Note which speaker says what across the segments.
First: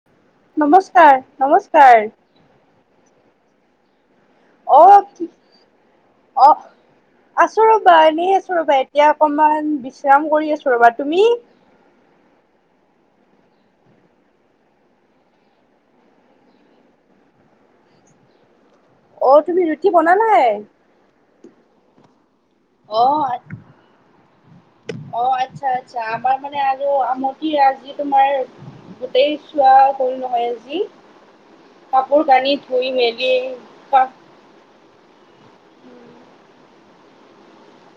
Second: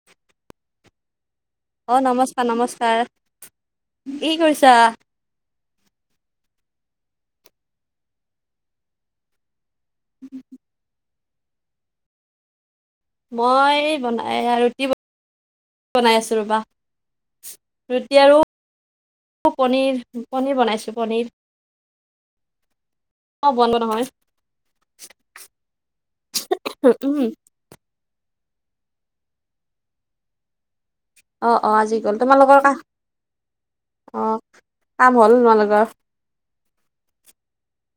Speaker 1: [inaudible]
Speaker 2: নমস্কাৰ নমস্ক
Speaker 1: অহ নমস্কাৰ নমস্কাৰ, কি কৰিছা?
Speaker 2: অ আছো ৰবা এনেই আছো ৰবা, এতিয়া অকমান বিশ্ৰাম কৰি আছো। ৰবা তুমি
Speaker 1: মই বনাই ৰুটি বনাই আছো ৰবা ৰুটি আৰু পনিৰ, পনিৰ বনাইছো পনিৰ
Speaker 2: অহ
Speaker 1: অ বন্ধ নহয়।
Speaker 2: অ আচ্ছা আচ্ছা, আমাৰ মানে আৰু
Speaker 1: উম
Speaker 2: ৰুটি আজি তোমাৰ গোটেই চোৱা হল নহয় আজি
Speaker 1: অহ অহ আজি গল, তোমালোকৰ কা, অ কাম হল তোমালোকৰ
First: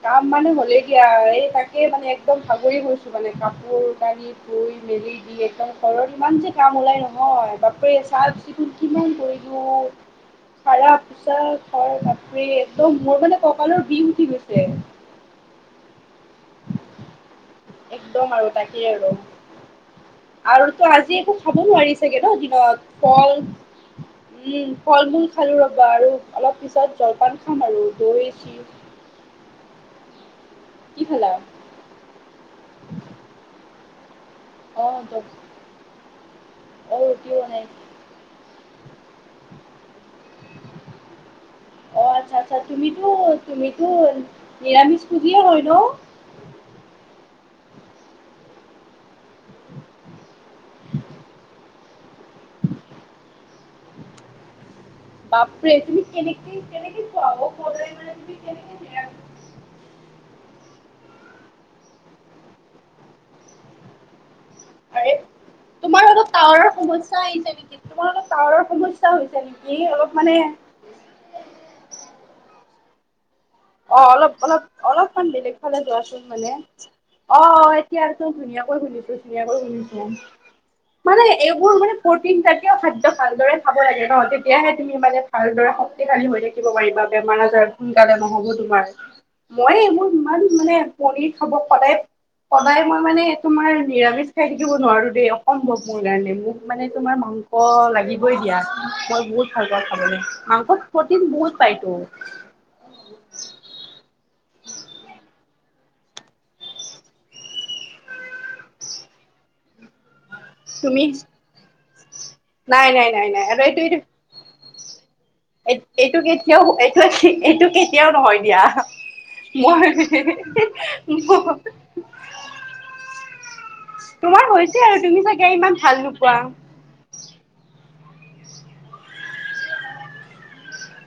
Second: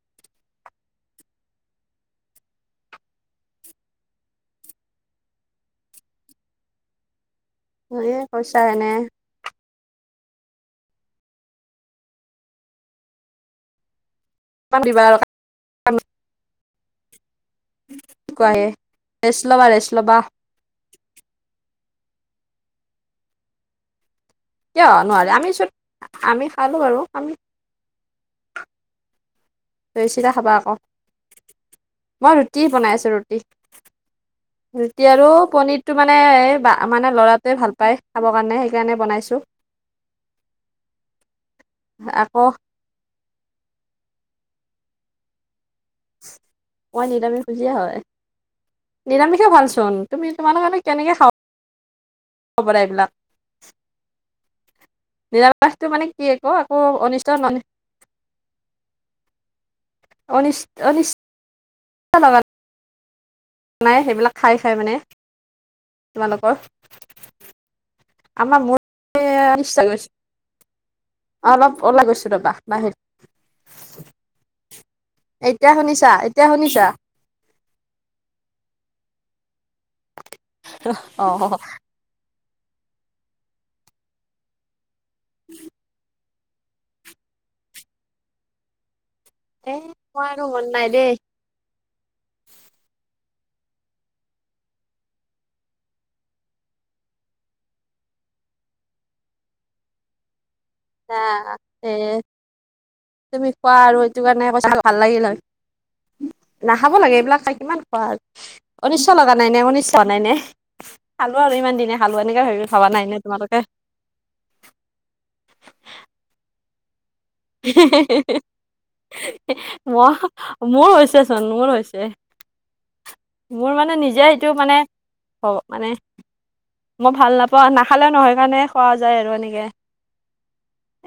Speaker 2: কাম মানে হলেই দিয়া, এই তাকে মানে একদম ভাগৰি গৈছো মানে কাপোৰ কানি ধুই মেলি দি একদম ঘৰত ইমান যে কাম ওলাই নহয়। এহ
Speaker 1: এ
Speaker 2: চাফ-
Speaker 1: কৈছা
Speaker 2: চিকুণ
Speaker 1: এনে
Speaker 2: কিমান কৰিলোঁ। সৰা, পোছা ঘৰ বাপৰে একদম মোৰ মানে কঁকালৰ বিষ উঠি গৈছে।
Speaker 1: [unintelligible]
Speaker 2: একদম আৰু তাকেই আৰু
Speaker 1: ৰেষ্ট ল'বা ৰেষ্ট ল'বা
Speaker 2: আৰু তো আজি একো খাব নোৱাৰি চাগে নহ, দিনত ফল উম,
Speaker 1: কিয়
Speaker 2: ফল-মূল
Speaker 1: নোৱাৰে আমি
Speaker 2: খালোঁ
Speaker 1: চোন
Speaker 2: ৰবা আৰু
Speaker 1: আমি
Speaker 2: অলপ
Speaker 1: খালো বাৰু
Speaker 2: পিছত
Speaker 1: আমি
Speaker 2: জলপান খাম আৰু দৈ, চিৰ
Speaker 1: দৈ, চিৰা খাবা আকৌ।
Speaker 2: কি খালা?
Speaker 1: মই ৰুটি বনাই আছোঁ, ৰুটি। ৰুটি আৰু পনীৰটো মানে এহ বা মানে ল'ৰাটোৱে ভাল পায়, খাবৰ কাৰণে সেইকাৰণে বনাইছোঁ। আকৌ
Speaker 2: তুমিতো, তুমিতো নিৰামিষভোজীয়ে হয় নহ
Speaker 1: মই নিৰামিষভোজীয়ে হয়। নিৰামিষে ভাল চোন, তুমি তোমালোকেনো কেনেকে খাৱ বনাই এইবিলাক
Speaker 2: বাপৰে
Speaker 1: নিৰামিষটো
Speaker 2: তুমি
Speaker 1: মানে কি আকৌ একো
Speaker 2: কেনেকে-কেনেকে
Speaker 1: অনিষ্ট
Speaker 2: খোৱা অ, সদায় মানে তুমি কেনেকে নিৰামিষ
Speaker 1: [unintelligible] নাই সেইবিলাক খাই-খাই মানে
Speaker 2: তোমাৰ আৰু
Speaker 1: তোমালোকৰ
Speaker 2: টাৱাৰৰ সমস্যা আহিছে নেকি? তোমাৰ অলপ
Speaker 1: আমাৰ
Speaker 2: টাৱাৰৰ
Speaker 1: মোৰ
Speaker 2: সমস্যা হৈছে নেকি অলপ মানে
Speaker 1: অ, অলপ ওলাই গৈছো ৰবা বাহিৰত
Speaker 2: অ, অলপ-অলপ অলপমান বেলেগ
Speaker 1: এতিয়া
Speaker 2: ফালে
Speaker 1: শুনিছা
Speaker 2: যোৱাচোন
Speaker 1: এতিয়া
Speaker 2: মানে।
Speaker 1: শুনিছা
Speaker 2: অ, এতিয়াটো ধুনীয়াকৈ শুনিছো-ধুনীয়াকৈ শুনিছো মানে
Speaker 1: অ
Speaker 2: এইবোৰ মানে প্ৰটিনজাতীয়খাদ্য ভালদৰে খাব লাগে ন' তেতিয়াহে তুমি মানে ভালদৰে শক্তিশালী হৈ থাকি থাকিব পাৰিবা বেমাৰ আজাৰ সোনকালে নহব তোমাৰ
Speaker 1: এ
Speaker 2: মই এইবোৰ
Speaker 1: মই আৰু
Speaker 2: ইমান
Speaker 1: মন
Speaker 2: মানে
Speaker 1: নাই দেই
Speaker 2: পনীৰ হ'ব সদায় সদায় মই মানে তোমাৰ নিৰামিষ খাই থাকিব নোৱাৰো দেই অসম্ভৱ মোৰ কাৰণে মোক মানে তোমাৰ মাংস মাংস লাগিবই দিয়া মই বহুত ভাল পাওঁ খাবলে মাংসত প্ৰটিন বহুত
Speaker 1: এ
Speaker 2: পাইতো।
Speaker 1: তুমি কোৱা আৰু এইটো কাৰণে কৈছা ভাল লাগিল হয়। নাখাব লাগে এইবিলাক খাই কিমান খোৱা আৰু অনিচ্ছা লগা নাই নে, অনিচ্ছা হোৱা নাই নে?
Speaker 2: তুমি?
Speaker 1: [unintelligible] ইমানদিনে খালোঁ এনেকে ভাবি ভাবা নাই নে তোমালোকে?
Speaker 2: এইট-এইটো কেতিয়াও এইটোৱে ঠিক এইটো কেতিয়াও নহয় দিয়া
Speaker 1: মই মোৰ
Speaker 2: মই-মই
Speaker 1: হৈছেচোন মোৰ হৈছে মোৰ মানে নিজে এইটো মানে অ, মানে মই ভাল নাপাওঁ নাখালেও নহয় কাৰণে খোৱা যায় আৰু এনেকে।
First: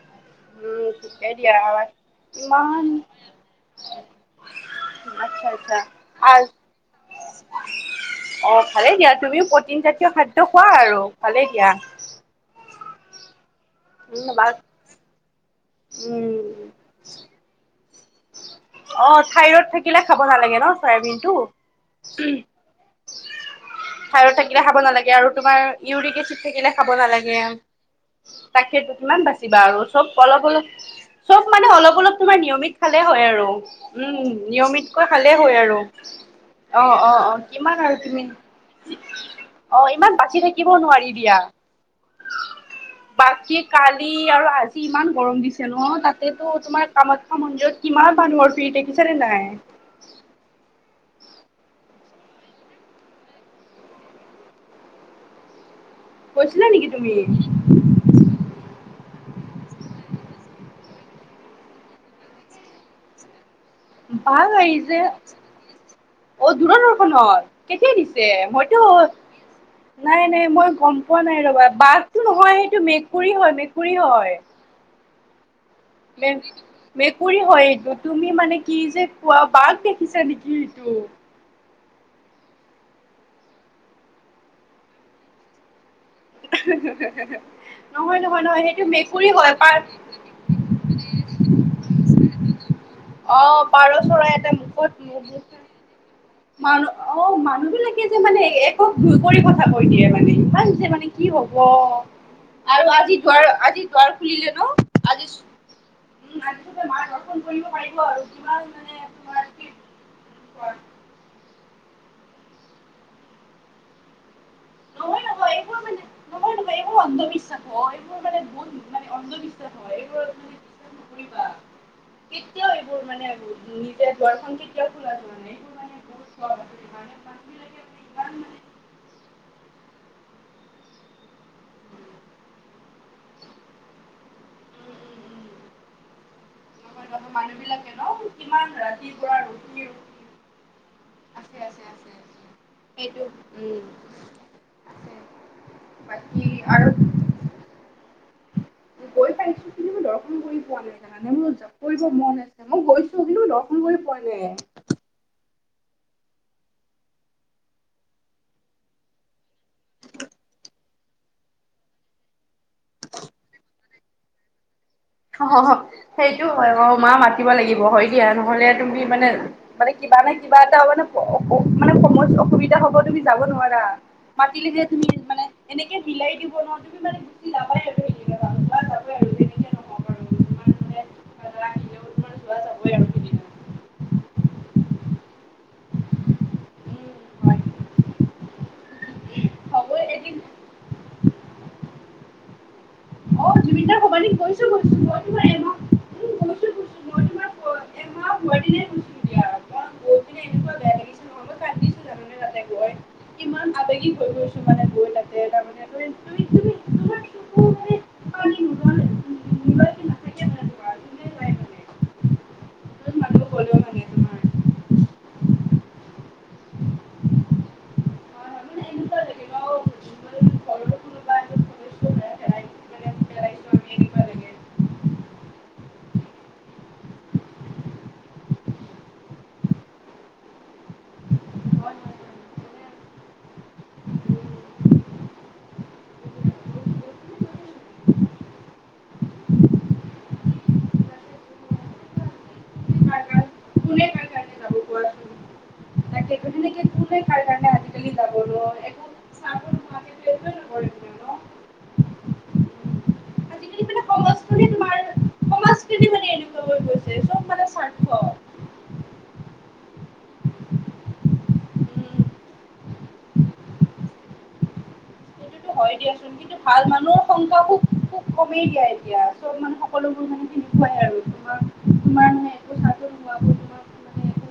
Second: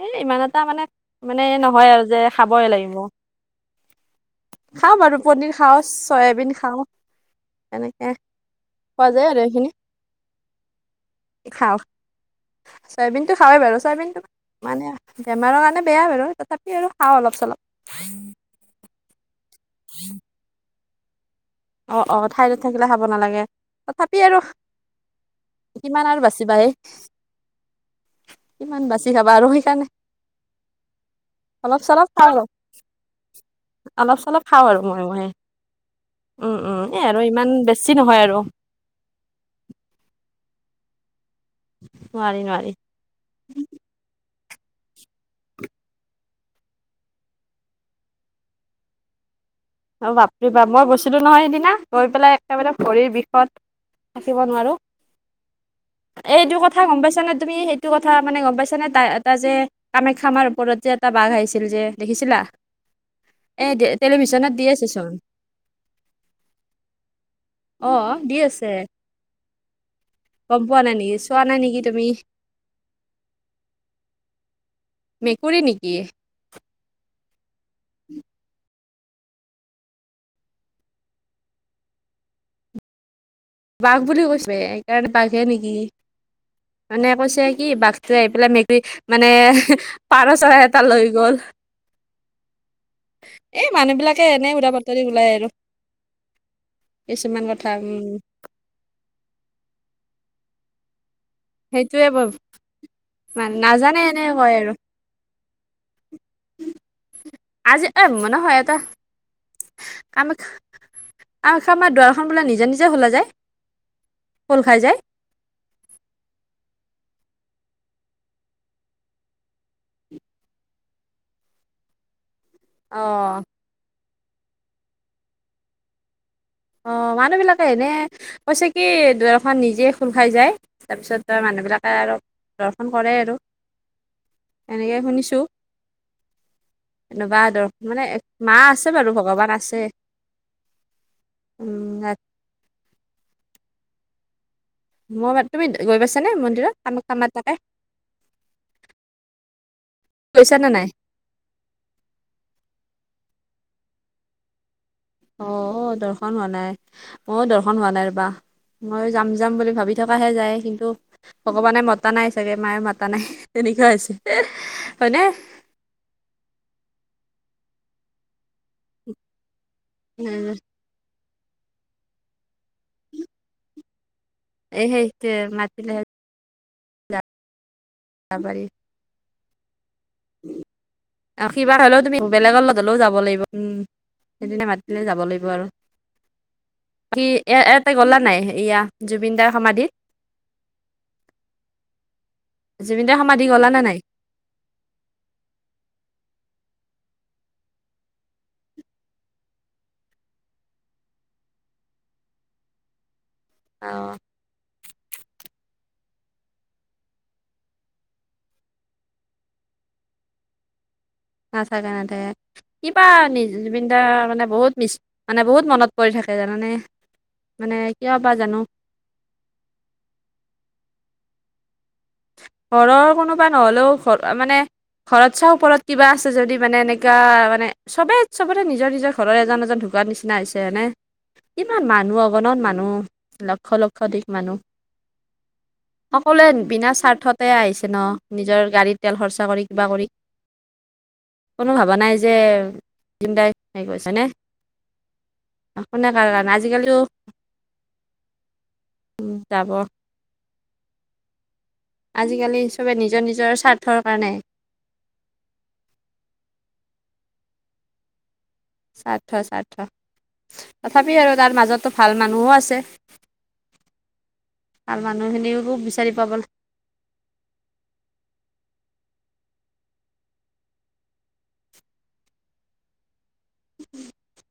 Speaker 1: এই ইমান এটা মানে-মানে নহয় আৰু যে খাবই লাগিব। খাওঁ বাৰু পনীৰ খাওঁ, চয়াবিন খাওঁ। এনেকে
Speaker 2: অ, ভালেই
Speaker 1: খোৱা
Speaker 2: দিয়া
Speaker 1: যায় আৰু
Speaker 2: তুমিও
Speaker 1: এইখিনি
Speaker 2: প্ৰটিনজাতীয় খাদ্য খোৱা আৰু ভালেই দিয়া।
Speaker 1: খাওঁ চয়াবিনটো খাওৱেই বাৰু চয়াবিনটো মানে বেমাৰৰ কাৰণে বেয়া বাৰু তথাপি আৰু খাওঁ অলপ চলপ
Speaker 2: অ, থাইৰইড থাকিলে খাব নালাগে ন, চয়াবিনটো।
Speaker 1: অ অ ঠাইডত থাকিলে খাব নালাগে তথাপি আৰু
Speaker 2: থাইৰইড থাকিলে খাব নালাগে আৰু তোমাৰ
Speaker 1: কিমান আৰু
Speaker 2: ইউৰিক এচিড
Speaker 1: বাচিবা হে
Speaker 2: থাকিলে খাব নালাগে। তাকেটো
Speaker 1: বাচি
Speaker 2: কিমান
Speaker 1: খাবা
Speaker 2: বাচিবা আৰু
Speaker 1: সেইকাৰণে
Speaker 2: চব অলপ- অলপ চব মানে
Speaker 1: অলপ চলপ
Speaker 2: অলপ-অলপ
Speaker 1: খাওঁ আৰু
Speaker 2: তোমাৰ নিয়মিত খালে হয় আৰু
Speaker 1: অলপ
Speaker 2: উম,
Speaker 1: চলপ খাওঁ আৰু
Speaker 2: নিয়মিতকৈ
Speaker 1: মইয়ো সেই
Speaker 2: খালে হয় আৰু।
Speaker 1: উম, উম,
Speaker 2: অ',
Speaker 1: এই আৰু
Speaker 2: অ', অ',
Speaker 1: ইমান
Speaker 2: কিমান
Speaker 1: বেছি
Speaker 2: আৰু
Speaker 1: নহয়
Speaker 2: তুমি অ, ইমান বাচি থাকিবও নোৱাৰি দিয়া।
Speaker 1: নোৱাৰি-নোৱাৰি।
Speaker 2: বাকী কালি আৰু আজি ইমান গৰম দিছে ন, তাতেতো তোমাৰ কামাখ্যা মন্দিৰত কিমান মানুহৰ ভিৰ দেখিছা নে নাই?
Speaker 1: অ, বাপৰি বাপ মই গৈছিলো নহয় সেইদিনা গৈ পেলাই একেবাৰে ভৰিৰ বিষত থাকিব নোৱাৰো এইটো কথা গম পাইছানে তুমি সেই ইটো কথা মানে গম পাইছানে তা-তাই যে কামাখ্যামাৰ ওপৰত যে এটা বাঘ আহিছিল যে দেখিছিলা এ টেলিভিচনত দি আছে চোন।
Speaker 2: অ, দূৰদৰ্শনত কেতিয়া
Speaker 1: অ',
Speaker 2: দিছে
Speaker 1: দি আছে
Speaker 2: মইতো নাই-নাই মই গম পোৱা নাই ৰবা বাঘটো নহয় সেইটো মেকুৰী হয়-মেকুৰী হয়।
Speaker 1: মেকুৰী নেকি?
Speaker 2: মেকুৰী হয় এইটো তুমি মানে কি যে কোৱা বাঘ দেখিছা নেকি এইটো?
Speaker 1: বাঘ বুলি কৈছে সেইকাৰণে বাঘে নেকি। মানে কৈছে কি বাঘটো আহি পেলাই মেকুৰী মানে পাৰো চৰাই এটা লৈ গ'ল। [unintelligible]
Speaker 2: অহ
Speaker 1: এই মানুহ
Speaker 2: পাৰ
Speaker 1: বিলাকে
Speaker 2: চৰাই
Speaker 1: এনে
Speaker 2: এটা
Speaker 1: উৰা বাতৰি
Speaker 2: মুখত
Speaker 1: ওলাই আৰু
Speaker 2: [unintelligible] মানুহ অ
Speaker 1: কিছুমান
Speaker 2: মানুহ
Speaker 1: কথা
Speaker 2: বিলাকে
Speaker 1: উম।
Speaker 2: যে মানে এক [unintelligible] মানে কি হব অ
Speaker 1: সেইটোয়ে
Speaker 2: আৰু আজি দুৱাৰ
Speaker 1: মান
Speaker 2: আজি
Speaker 1: নাজানে
Speaker 2: দুৱাৰ
Speaker 1: এনে
Speaker 2: খুলিলে
Speaker 1: কয়
Speaker 2: ন?
Speaker 1: আৰু
Speaker 2: আজি [unintelligible]
Speaker 1: আজি এ মই নহয় এটা কামাখ্যা কামাখ্য মাৰ দুৱাৰখন বোলে নিজে নিজে খোলা যায়। খোল খাই যায়।
Speaker 2: নহয় নহয় এইবোৰ অন্ধবিশ্বাস হয় এইবোৰ মানে বহুত মানে অন্ধবিশ্বাস হয় এইবোৰ মানে
Speaker 1: [unintelligible]
Speaker 2: কেতিয়াও
Speaker 1: অ
Speaker 2: এইবোৰ মানে নিজে দোৱাৰখন কেতিয়াও খোলা যোৱা নাই মানে এইবোৰ মানে বহুত
Speaker 1: অ মানুহ বিলাকে এনে কৈছে কি দুৱাৰখন নিজে খোল খাই যায় তাৰপিছত তাৰ মানুহবিলাকে আৰু দৰ্শন কৰে আৰু এনেকে শুনিছো। এনেকোৱা ধৰ মানে মা আছে বাৰু ভগৱান আছে। উম
Speaker 2: আছে-আছে-আছে-আছে সেইটো উম।
Speaker 1: মই তুমি গৈ পাইছা নে মন্দিৰত কামাখ্যা মাৰ তাতে?
Speaker 2: গৈ পাইছো কিন্তু মই দৰ্শন
Speaker 1: গৈছা
Speaker 2: কৰি
Speaker 1: নে
Speaker 2: পোৱা নাই জানো মানে মোৰ জপ কৰিব মন আছে। মই গৈছো কিন্তু দৰ্শন কৰি পোৱা নাই।
Speaker 1: অ অ দৰ্শন হোৱা নাই, ময়ো দৰ্শন হোৱা নাই ৰ'বা। মই যাম যাম বুলি ভাবি থকাহে যায় কিন্তু ভগৱানে মতা নাই চাগে মায়ে মাতা নাই তেনেকুৱা হৈছে, হয়নে?
Speaker 2: অ সেইটো হয় বাৰু মা মাতিব লাগিব হয় দিয়া নহ'লে তুমি মানে মানে কিবা নাই কিবা এটা মানে মান সময়ত অসুবিধা হ'ব তুমি যাব নোৱাৰা। মাতিলেহে
Speaker 1: এই
Speaker 2: তুমি
Speaker 1: সেই
Speaker 2: মানে এনেকে
Speaker 1: মাতিলেহে
Speaker 2: মিলাই দিব ন তুমি মানে
Speaker 1: যাব
Speaker 2: গুচি যাবায়ে আৰু
Speaker 1: [inaudible] [inaudible] আৰু কিবা হ'লেও তুমি বেলেগৰ লগত হ'লেও যাব লাগিব উম সেইদিনা মাতিলে যাব লাগিব আৰু। ই ইয়াতে গলা নাই এয়া জুবিন দাৰ সমাধিত? জুবিনে দাৰ সমাধি গ'লা নে নাই?
Speaker 2: [unintelligible]
Speaker 1: অ।
Speaker 2: [inaudible]
Speaker 1: [unintelligible] কিবা জুবিন দা মানে বহুত মিছ মানে বহুত মনত পৰি থাকে জানানে। মানে কিয় বা জানো
Speaker 2: [unintelligible]
Speaker 1: ঘৰৰ কোনোবা নহ'লেও ঘ মানে ঘৰত চাওঁ ওপৰত কিবা আছে যদি মানে এনেকা মানে চবেই চবতে নিজৰ নিজৰ ঘৰৰ এজন এজন ঢুকুৱাৰ নিচিনা হৈছে হয়নে? ইমান মানুহ অগণন মানুহ লক্ষ্য লক্ষ্য অধিক মানুহ। সকলোৱে বিনা- স্বাৰ্থতে আহিছে ন' নিজৰ গাড়ীৰ তেল খৰচা কৰি কিবা কৰি। কোনো ভবা নাই যে জুবিনদাই হেৰি কৰিছেনে। [unintelligible] আজিকালিও [unintelligible] যাব।
Speaker 2: [unintelligible]
Speaker 1: আজিকালি চবে নিজৰ নিজৰ স্বাৰ্থৰ কাৰণে। স্বাৰ্থ স্বাৰ্থ। তথাপি আৰু তাৰ মাজতো ভাল মানুহো আছে। ভাল মানুহখিনিওকো বিচাৰি পাব
Speaker 2: ভাল মানুহ সংগ খুব খুব কমেই দিয়া এতিয়া চ'ব মানে সকলোবোৰ মানে তেনেকুৱাই আৰু তোমাৰ- তোমাৰ মানে -
Speaker 1: [unintelligible]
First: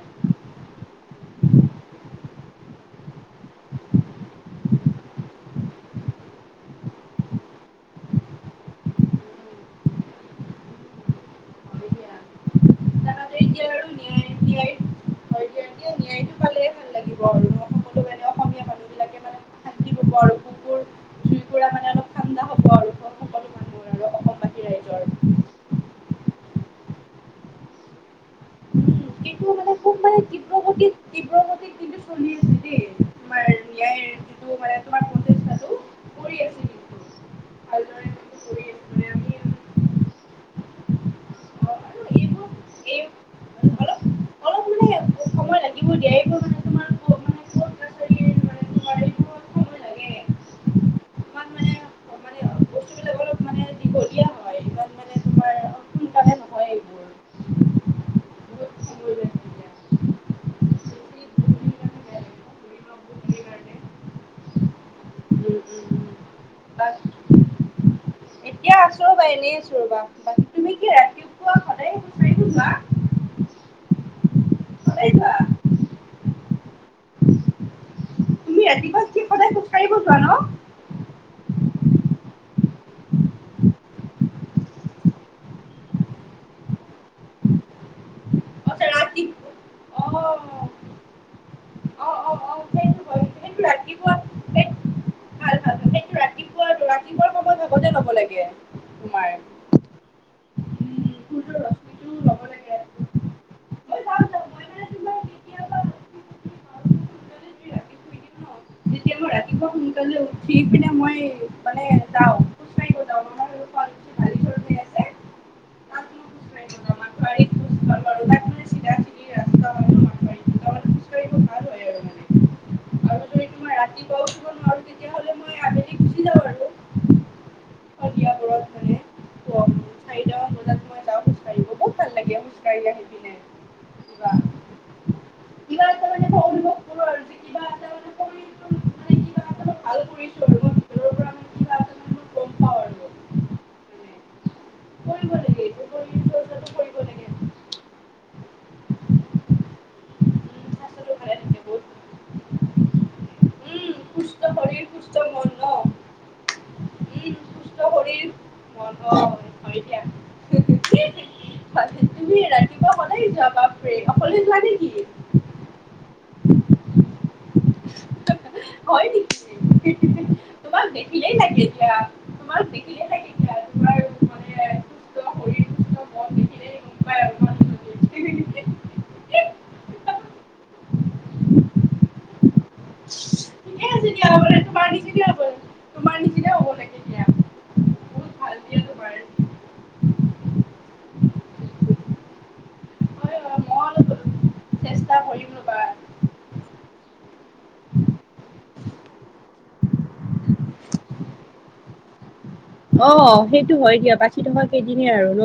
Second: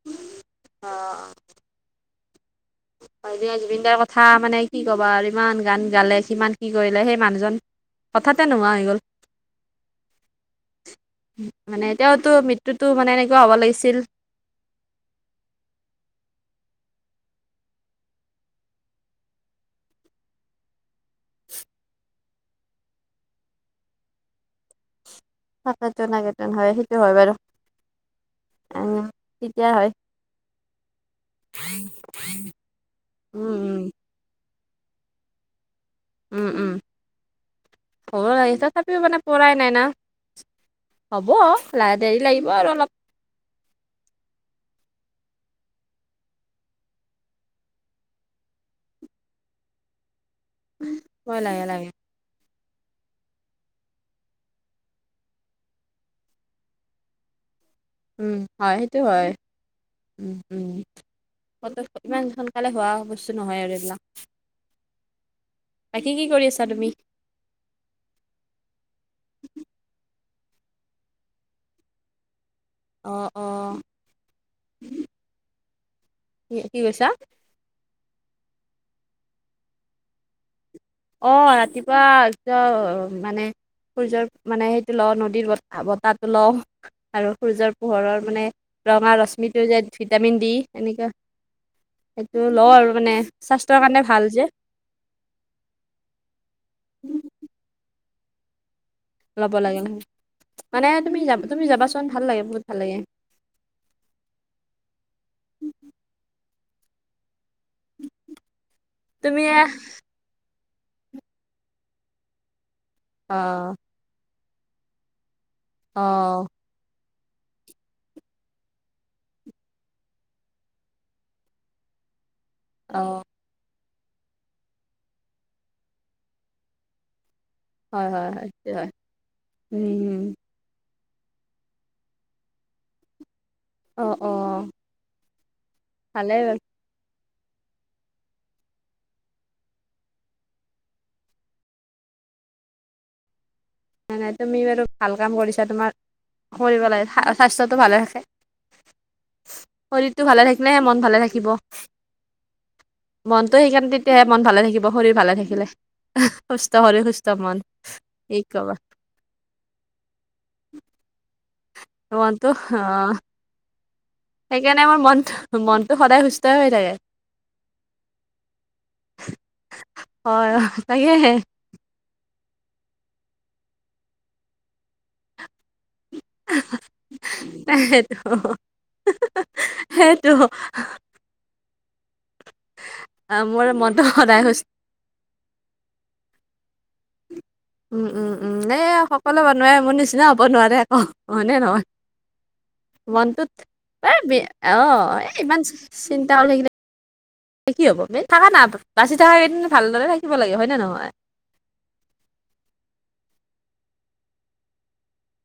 Speaker 1: অঁ। হয় দিয়া। জুবিন দাৰ কথা মানে কি কবা আৰু ইমান গান গালে কিমান কি কৰিলে সেই মানুহজন- হঠাতে নোহোৱা হৈ গ'ল। মানে তেওঁৰতো মৃত্যুটো মানে এনেকুৱা হ'ব লাগিছিল- [unintelligible] হয় সেইটো হয় বাৰু। উম,
Speaker 2: [unintelligible]
Speaker 1: তেতিয়া
Speaker 2: মানে
Speaker 1: হয়
Speaker 2: খুব মানে তীব্ৰ গতি- ত তীব্ৰ গতিত কিন্তু চলি আছে দেই তোমাৰ
Speaker 1: উম উম
Speaker 2: ন্যায়- টো মানে তোমাৰ [unintelligible]
Speaker 1: উমঁ' উমঁ' [unintelligible] আহি তথাপিও মানে পৰাই নাই না। হ'ব লাহে দেৰি লাগিব আৰু অলপ।
Speaker 2: [unintelligible]
Speaker 1: হয় লাগে লাগে। উমঁ' হয়, সেইটো হয়, উমঁ' উমঁ'। ইমান সোনকালে হোৱা বস্তু নহয় আৰু এইবিলাক। বাকী কি কৰি আছা তুমি?
Speaker 2: এতিয়া আছো ৰবা এনেই আছো ৰবা। বাকী তুমি কি ৰাতিপুৱা সদায়ে খোজকাঢ়িব যোৱা?
Speaker 1: অঁ অঁ।
Speaker 2: সদাই যোৱা?
Speaker 1: কি কি কৈছা?
Speaker 2: তুমি ৰাতিপুৱা কি সদায় খোজকাঢ়িব- যোৱা ন?
Speaker 1: অঁ' ৰাতিপুৱা একদম মানে- সূৰ্যৰ মানে সেইটো লওঁ নদীৰ বতাহ বতাহটো লওঁ। আৰু সূৰ্যৰ পোহৰৰ মানে ৰঙা ৰশ্মিটো যে ভিটামিন দি এনেকুৱা। সেইটো লওঁ আৰু মানে স্বাস্থ্যৰ কাৰণে ভাল যে। উম।
Speaker 2: [unintelligible] ল'ব লাগে।
Speaker 1: ল'ব লাগে উম, মানে তুমি যাবা তুমি যাবাচোন ভাল লাগে বহুত ভাল লাগে। তুমি-
Speaker 2: [unintelligible] মই-
Speaker 1: অঁ। অঁ। অঁ।
Speaker 2: তো মই ৰাতিপোৱা উঠিব নোৱাৰো, তেতিয়াহলে মই আবেলি গুচি যাওঁ আৰু
Speaker 1: হয়, হয়, হয়, তে হয়, উম। অ', অ'। ভালে। [unintelligible]
Speaker 2: [unintelligible]
Speaker 1: নাই নাই, তুমি বাৰু ভাল কাম কৰিছা, তোমাৰ কৰিব লাগে, চা স্বাস্থ্যটো ভালে থাকে। শৰীৰটো ভালে থাকিলেহে, মন ভালে থাকিব। মনটো সেইকাৰণে, তেতিয়াহে মন ভালে থাকিব শৰীৰ ভালে থাকিলে। সুস্থ শৰীৰ সুস্থ মন। কৱা।
Speaker 2: [unintelligible] হয়তিয়া
Speaker 1: মনটো হ অ'
Speaker 2: [unintelligible] অকলে
Speaker 1: সেইকাৰণে মোৰ মনটো, মনটো সদায় সুস্থ হৈ থাকে।
Speaker 2: হয় নেকি,
Speaker 1: হয় অ'
Speaker 2: তোমাক
Speaker 1: তাকেহে
Speaker 2: দেখিলেই লাগে। তোমাক দেখিলেই লাগে।
Speaker 1: সেইটো, সেইটো। আ, মোৰ মনটো সদায় সুস্
Speaker 2: পানী কেতিয়া পৰি
Speaker 1: উম, উম, উম, এ, সকলোৱে বনোৱাই মোৰ নিচিনা হ'ব নোৱাৰে আকৌ, হয় নে নহয়? মনটোত এই বে অ', এই ইমান চিন্তা কৰিল থাকে কি হ'ব, বে থাকা না, বাচি থকা কেইদিন ভালদৰে থাকিব লাগে, হয়নে নহয়?
Speaker 2: অ', সেইটো হয় দিয়া, বাচি থকা কেইদিনেই আৰু ন।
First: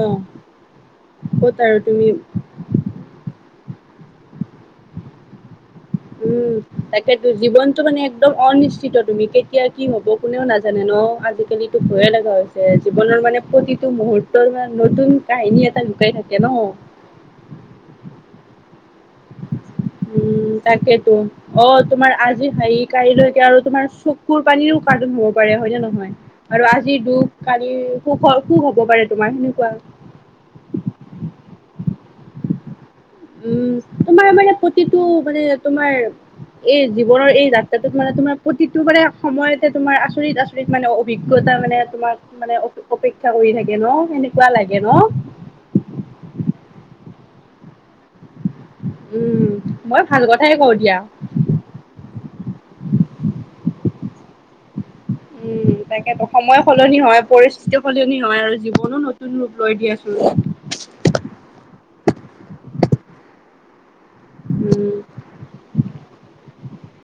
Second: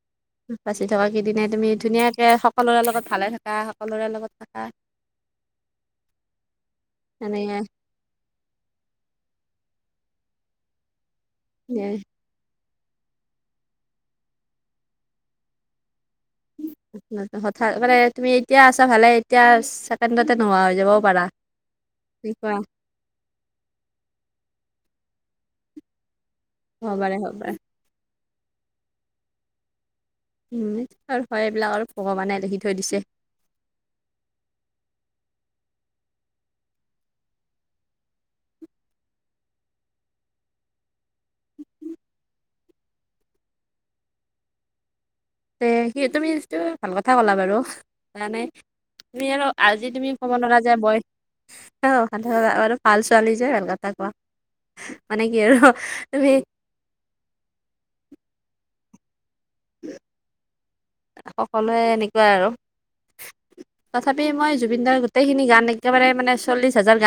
Speaker 1: বাচি থকা কেইদিনেই
Speaker 2: ক'ত
Speaker 1: তুমি
Speaker 2: আৰু
Speaker 1: ধুনীয়াকে সকলোৰে লগত ভালে থাকা, সকলোৰে লগত থাকা।
Speaker 2: উম তাকেতো
Speaker 1: এনেকে
Speaker 2: জীৱনটো মানে একদম অনিশ্চিত, তুমি কেতিয়া কি হ'ব কোনেও নাজানে ন, আজিকালিতো
Speaker 1: এ
Speaker 2: ভয়ে লগা হৈছ যে জীৱনৰ মানে প্ৰতিটো মুহুৰ্তৰ মানে নতুন কাহিনী এটা লুকাই থাকে ন।
Speaker 1: [unintelligible] হঠাৎ মানে তুমি এতিয়া আছা ভালে এতিয়া চা
Speaker 2: উম, তাকেইতো অ', তোমাৰ আজি
Speaker 1: এনেকুৱা
Speaker 2: ভাই কালিলৈকে আৰু তোমাৰ চকুৰ পানীৰো কাৰন হব পাৰে, হয় নে নহয়। আৰু
Speaker 1: হ'ব
Speaker 2: আজিৰ
Speaker 1: পাৰে
Speaker 2: দুখ,
Speaker 1: হ'ব পাৰে
Speaker 2: কালিৰ সুখ সুখ হব পাৰে, তোমাৰ সেনেকুৱা আৰু।
Speaker 1: উম আৰু হয় এইবিলাক আৰু ভগৱানে লিখি থৈ দিছে।
Speaker 2: উম, তোমাৰ মানে, প্ৰতিটো মানে তোমাৰ এই জীৱনৰ এই যাত্ৰাটোত মানে তোমাৰ প্ৰতিটো বাৰে সময়তে তোমাৰ আচৰিত আ চৰিত মানে, অভিজ্ঞতা মানে, তোমাক মানে, অপ-অপেক্ষা কৰি থাকে ন, সেনেকুৱা লাগে ন।
Speaker 1: তে সেইটো মিনছটো ভাল কথা ক'লা বাৰু, মানে তুমি আৰু
Speaker 2: উম
Speaker 1: আজি
Speaker 2: মই
Speaker 1: তুমি
Speaker 2: ভাল
Speaker 1: ক'ব
Speaker 2: কথাই
Speaker 1: নোৰা যে
Speaker 2: কওঁ দিয়া
Speaker 1: বয় অ', [unintelligible] বাৰু ভাল ছোৱালী যে ভাল কথা কোৱা, মানে কি আৰু তুমি
Speaker 2: সলনি হয়, পৰিস্থিতিও সলনি হয় আৰু জীৱনো নতুন ৰূপ লৈ দি আছো।
Speaker 1: আকৌ কলে এনেকুৱা আৰু। তথাপি মই
Speaker 2: উম
Speaker 1: জুবিনদাৰ গোটেইখিনি গান একেবাৰে মানে চল্লিশ হাজাৰ গান